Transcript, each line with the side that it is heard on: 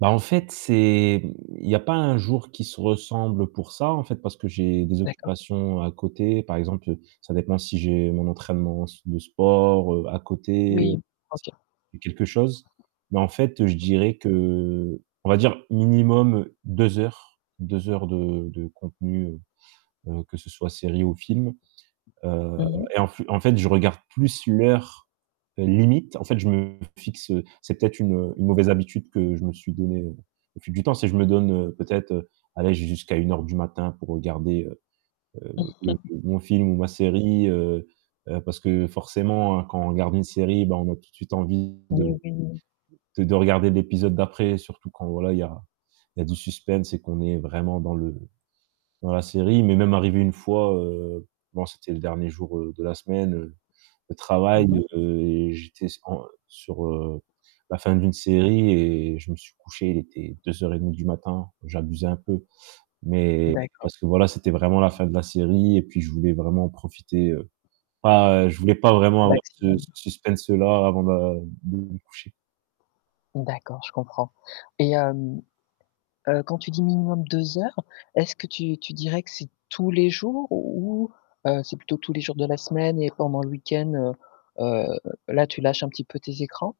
right: Bah en fait, c'est il y a pas un jour qui se ressemble pour ça en fait parce que j'ai des
left: D'accord.
right: occupations à côté, par exemple, ça dépend si j'ai mon entraînement s de sport, heu, à côté
left: Oui,
right: c
left: OK.
right: quelque chose, mais en fait, je dirais que, heu, on va dire minimum 2 heures, 2 heures de de contenu, heu heu, que ce soit série ou films, heu
left: Mmh mh.
right: et en f en fait je regarde plus l'heure limite. En fait je me fixe c'est peut-être une une mauvaise habitude que je me suis donné au fil du temps. C'est que je me donne peut-être allez j'ai jusqu'à 01:00 du matin pour regarder, heu heu, le-le mon film ou ma série, heu heu, parce que forcément, hein, quand on regarde une série, bah, on a tout de suite envie
left: Oui,
right: de
left: oui.
right: de de regarder l'épisode d'après. Surtout quand voilà, il y a il y a du suspense et qu'on est vraiment dans le dans la série, il m'est même arrivé 1 fois, heu bon, c'était le dernier jour de la semaine de
left: Mmh
right: travail,
left: mh.
right: heu et j'étais en sur, heu, la fin d'une série et je me suis couché, il était 02:30 du matin, j'abusais un peu mais
left: D'accord.
right: parce que voilà, c'était vraiment la fin de la série et puis je voulais vraiment profiter, heu pas heu, je voulais pas vraiment
left: Au
right: avoir ce
left: maximum.
right: suspense là avant de de me coucher.
left: D'accord, je comprends et hem, heu, quand tu dis minimum 2 heures. Est-ce que tu tu dirais que c'est tous les jours ou heu, c'est plutôt tous les jours de la semaine et pendant le week-end, heu heu, là tu lâches un petit peu tes écrans?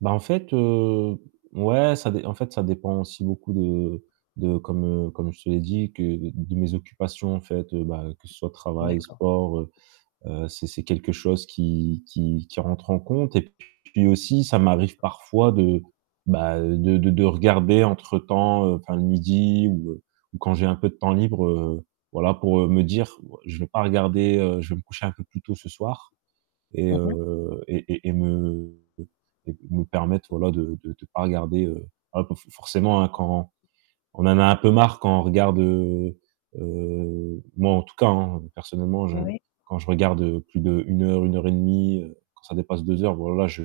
right: Bah, en fait, heu, ouais, ça d en fait ça dépend aussi beaucoup de de comme, heu, comme je te l'ai dit que de mes occupations en fait, heu, bah, que ce soit travail,
left: D'accord.
right: sport, heu heu, c'est c'est quelque chose qui qui qui rentre en compte et puis aussi ça m'arrive parfois de, bah, de de de regarder entre temps, heu, enfin le 12:00 ou heu, ou quand j'ai un peu de temps libre. Heu, voilà pour, heu, me dire: «Je vais pas regarder, heu, je vais me coucher un peu plus tôt ce soir.» Et
left: Mmh mh.
right: heu et et et me et me permettre, voilà de de de pas regarder heu, ah bah, f forcément, hein, quand on en a un peu marre quand on regarde heu heu, moi en tout cas, hein, personnellement, je
left: N oui.
right: quand je regarde plus de 1 heure, 1 et demie quand ça dépasse 2 heures, voilà je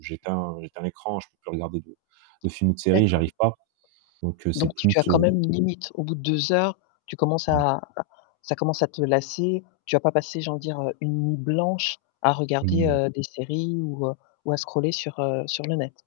right: j'éteins j'éteins l'écran. Je peux plus regarder de de film ou de série,
left: D'accord.
right: j'arrive pas donc c'est
left: Donc
right: plus
left: tu as quand
right: heu
left: même une limite au bout de 2 heures, tu commences
right: Ouais.
left: à ça commence à te lasser. Tu vas pas passer j'ai envie de dire, heu, une nuit blanche à
right: Mmh,
left: regarder,
right: ouais.
left: heu, des séries ou heu, ou à scroller sur, heu, sur le net?